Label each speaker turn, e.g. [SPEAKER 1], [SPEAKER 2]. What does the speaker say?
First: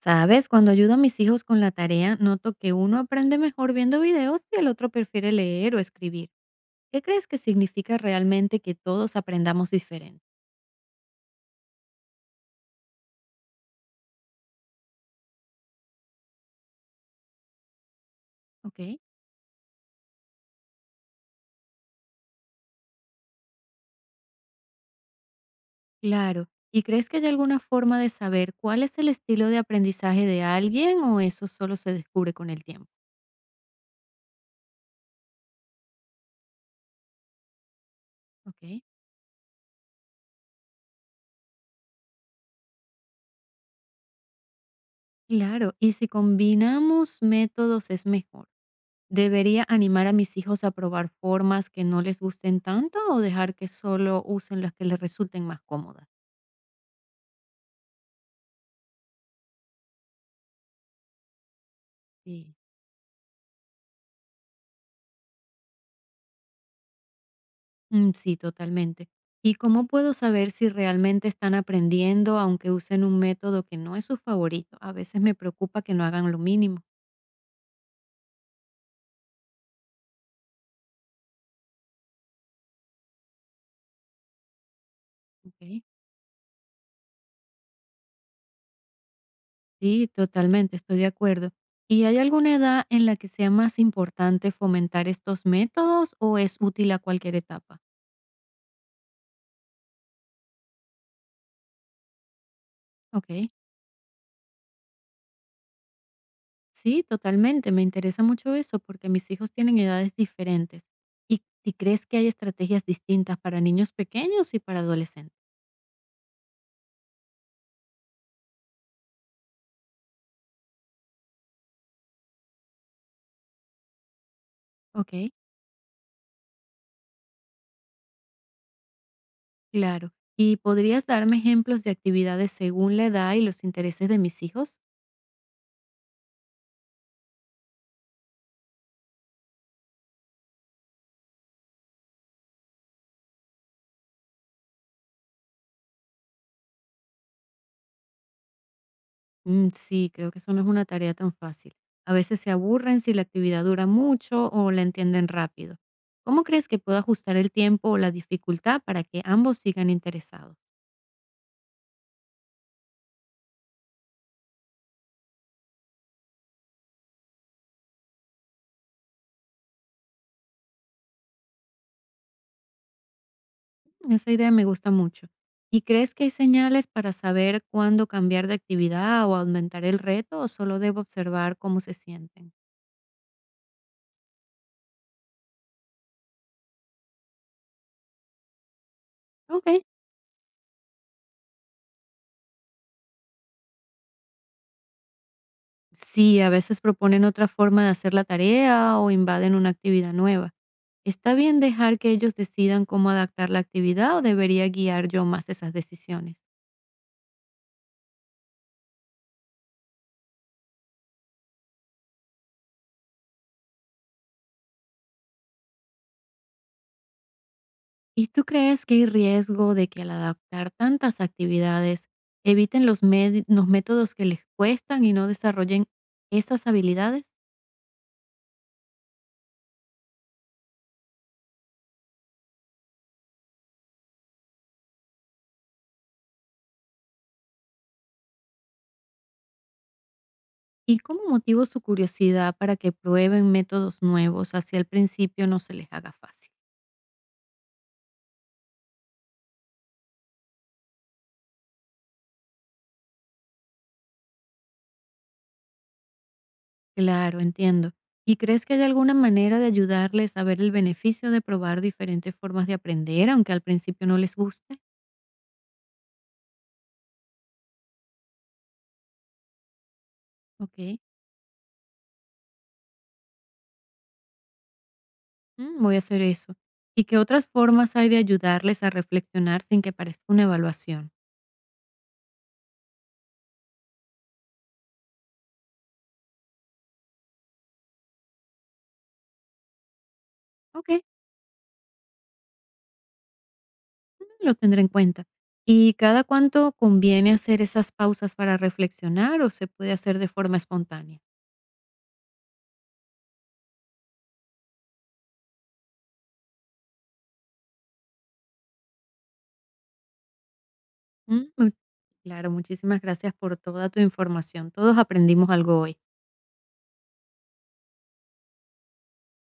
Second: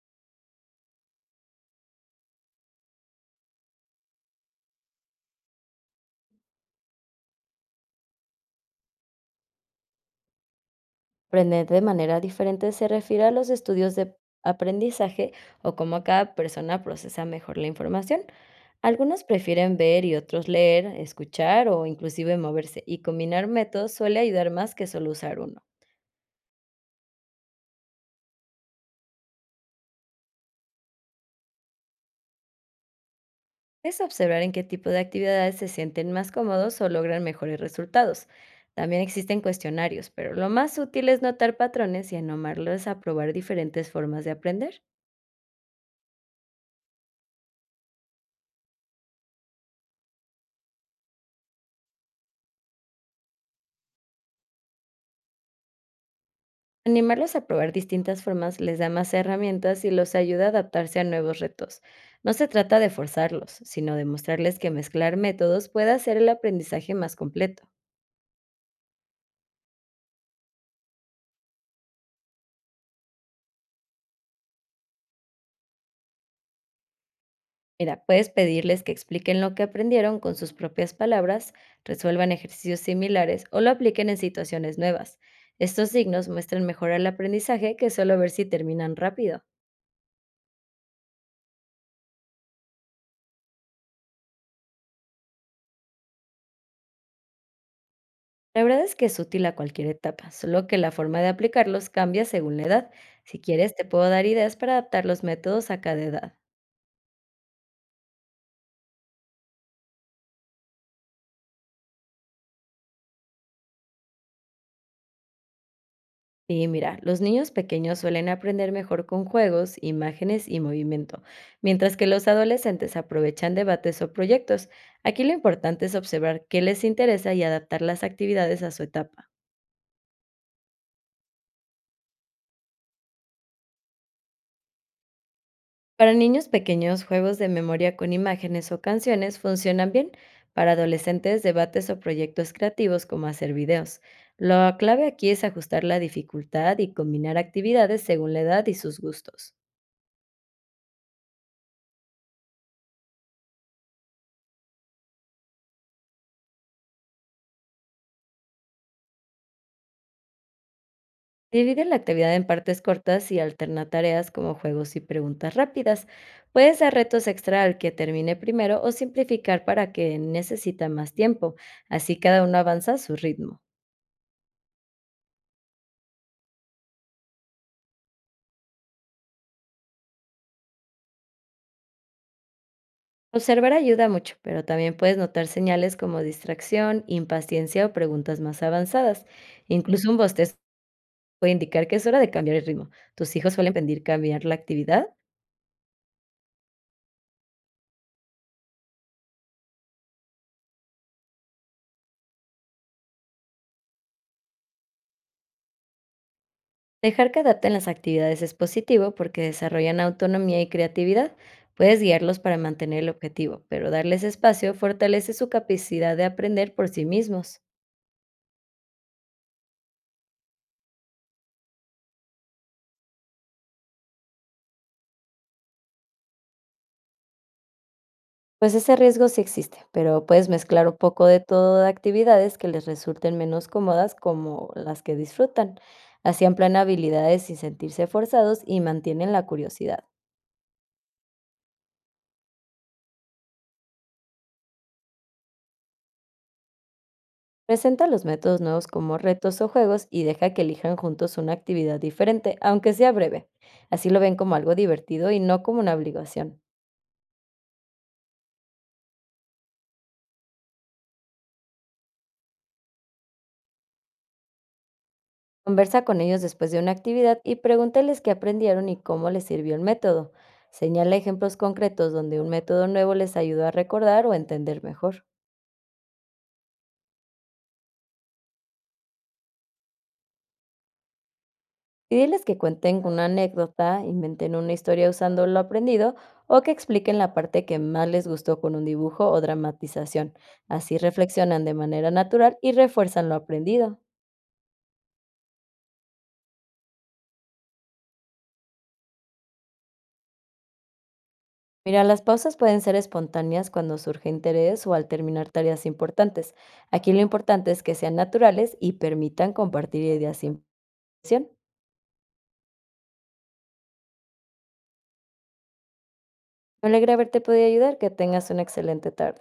[SPEAKER 1] ¿Sabes? Cuando ayudo a mis hijos con la tarea, noto que uno aprende mejor viendo videos y el otro prefiere leer o escribir. ¿Qué crees que significa realmente que todos aprendamos diferente?
[SPEAKER 2] Aprender de manera diferente se refiere a los estudios de aprendizaje o cómo cada persona procesa mejor la información.
[SPEAKER 1] ¿Ok?
[SPEAKER 2] Algunos prefieren ver y otros leer, escuchar o inclusive moverse, y combinar métodos suele ayudar más que solo usar uno.
[SPEAKER 1] Claro. ¿Y crees que hay alguna forma de saber cuál es el estilo de aprendizaje de alguien o eso solo se descubre con el tiempo?
[SPEAKER 2] Es observar en qué tipo de actividades se sienten más cómodos o logran mejores resultados.
[SPEAKER 1] ¿Ok?
[SPEAKER 2] También existen cuestionarios, pero lo más útil es notar patrones y anomarlos a probar diferentes formas de aprender.
[SPEAKER 1] Claro. ¿Y si combinamos métodos es mejor? ¿Debería animar a mis hijos a probar formas que no les gusten tanto o dejar que solo usen las que les resulten más cómodas?
[SPEAKER 2] Animarlos a probar distintas formas les da más herramientas y los ayuda a adaptarse a nuevos retos. No se
[SPEAKER 1] Sí.
[SPEAKER 2] trata de forzarlos, sino de mostrarles que mezclar métodos puede hacer el aprendizaje más completo.
[SPEAKER 1] Sí, totalmente. ¿Y cómo puedo saber si realmente están aprendiendo aunque usen un método que no es su favorito? A veces me preocupa que no hagan lo mínimo.
[SPEAKER 2] Mira, puedes pedirles que expliquen lo que aprendieron con sus propias palabras, resuelvan ejercicios similares o lo apliquen en situaciones nuevas.
[SPEAKER 1] Ok.
[SPEAKER 2] Estos signos muestran mejor el aprendizaje que solo ver si terminan rápido.
[SPEAKER 1] Sí, totalmente, estoy de acuerdo. ¿Y hay alguna edad en la que sea más importante fomentar estos métodos o es útil a cualquier etapa?
[SPEAKER 2] La verdad es que es útil a cualquier etapa, solo que la forma de aplicarlos cambia según la edad.
[SPEAKER 1] Ok,
[SPEAKER 2] Si quieres, te puedo dar ideas para adaptar los métodos a cada edad.
[SPEAKER 1] sí, totalmente, me interesa mucho eso porque mis hijos tienen edades diferentes. ¿Y crees que hay estrategias distintas para niños pequeños y para adolescentes?
[SPEAKER 2] Y mira, los niños pequeños suelen aprender mejor con juegos, imágenes y movimiento, mientras que los adolescentes aprovechan debates o proyectos. Aquí
[SPEAKER 1] Ok.
[SPEAKER 2] lo importante es observar qué les interesa y adaptar las actividades a su etapa.
[SPEAKER 1] Claro. ¿Y podrías darme ejemplos de actividades según la edad y los intereses de mis hijos?
[SPEAKER 2] Para niños pequeños, juegos de memoria con imágenes o canciones funcionan bien. Para adolescentes, debates o proyectos creativos como hacer videos. La clave aquí es ajustar la dificultad y combinar actividades según la edad y sus gustos.
[SPEAKER 1] Sí, creo que eso no es una tarea tan fácil. A veces se aburren si la actividad dura mucho o la entienden rápido. ¿Cómo crees que puedo ajustar el tiempo o la dificultad para que ambos sigan interesados?
[SPEAKER 2] Divide la actividad en partes cortas y alterna tareas como juegos y preguntas rápidas. Puedes dar retos extra al que termine primero o simplificar para que necesita más tiempo. Así cada uno avanza a su ritmo.
[SPEAKER 1] Esa idea me gusta mucho. ¿Y crees que hay señales para saber cuándo cambiar de actividad o aumentar el reto o solo debo observar cómo se sienten?
[SPEAKER 2] Observar ayuda mucho, pero también puedes notar señales como distracción, impaciencia o preguntas más avanzadas.
[SPEAKER 1] Ok.
[SPEAKER 2] Incluso un bostezo puede indicar que es hora de cambiar el ritmo. ¿Tus hijos suelen pedir cambiar la actividad?
[SPEAKER 1] Sí, a veces proponen otra forma de hacer la tarea o invaden una actividad nueva. ¿Está bien dejar que ellos decidan cómo adaptar la actividad o debería guiar yo más esas decisiones?
[SPEAKER 2] Dejar que adapten las actividades es positivo porque desarrollan autonomía y creatividad. Puedes guiarlos para mantener el objetivo, pero darles espacio fortalece su capacidad de aprender por sí mismos.
[SPEAKER 1] ¿Y tú crees que hay riesgo de que al adaptar tantas actividades eviten los métodos que les cuestan y no desarrollen esas habilidades?
[SPEAKER 2] Pues ese riesgo sí existe, pero puedes mezclar un poco de todo de actividades que les resulten menos cómodas como las que disfrutan. Así amplían habilidades sin sentirse forzados y mantienen la curiosidad.
[SPEAKER 1] ¿Y cómo motivo su curiosidad para que prueben métodos nuevos así al principio no se les haga fácil?
[SPEAKER 2] Presenta los métodos nuevos como retos o juegos y deja que elijan juntos una actividad diferente, aunque sea breve. Así lo ven como algo divertido y no como una obligación.
[SPEAKER 1] Claro, entiendo. ¿Y crees que hay alguna manera de ayudarles a ver el beneficio de probar diferentes formas de aprender, aunque al principio no les guste?
[SPEAKER 2] Conversa con ellos después de una actividad y pregúntales qué aprendieron y cómo les sirvió el método.
[SPEAKER 1] Ok,
[SPEAKER 2] Señala ejemplos concretos donde un método nuevo les ayudó a recordar o entender mejor.
[SPEAKER 1] voy a hacer eso. ¿Y qué otras formas hay de ayudarles a reflexionar sin que parezca una evaluación?
[SPEAKER 2] Y diles que cuenten una anécdota, inventen una historia usando lo aprendido o que expliquen la parte que más les gustó con un dibujo o dramatización.
[SPEAKER 1] Ok,
[SPEAKER 2] Así reflexionan de manera natural y refuerzan lo aprendido.
[SPEAKER 1] lo tendré en cuenta. ¿Y cada cuánto conviene hacer esas pausas para reflexionar o se puede hacer de forma espontánea?
[SPEAKER 2] Mira, las pausas pueden ser espontáneas cuando surge interés o al terminar tareas importantes. Aquí lo importante es que sean naturales y permitan compartir ideas sin
[SPEAKER 1] Mm,
[SPEAKER 2] presión.
[SPEAKER 1] mu- Claro, muchísimas gracias por toda tu información. Todos aprendimos algo hoy.
[SPEAKER 2] Me alegra haberte podido ayudar, que tengas una excelente tarde.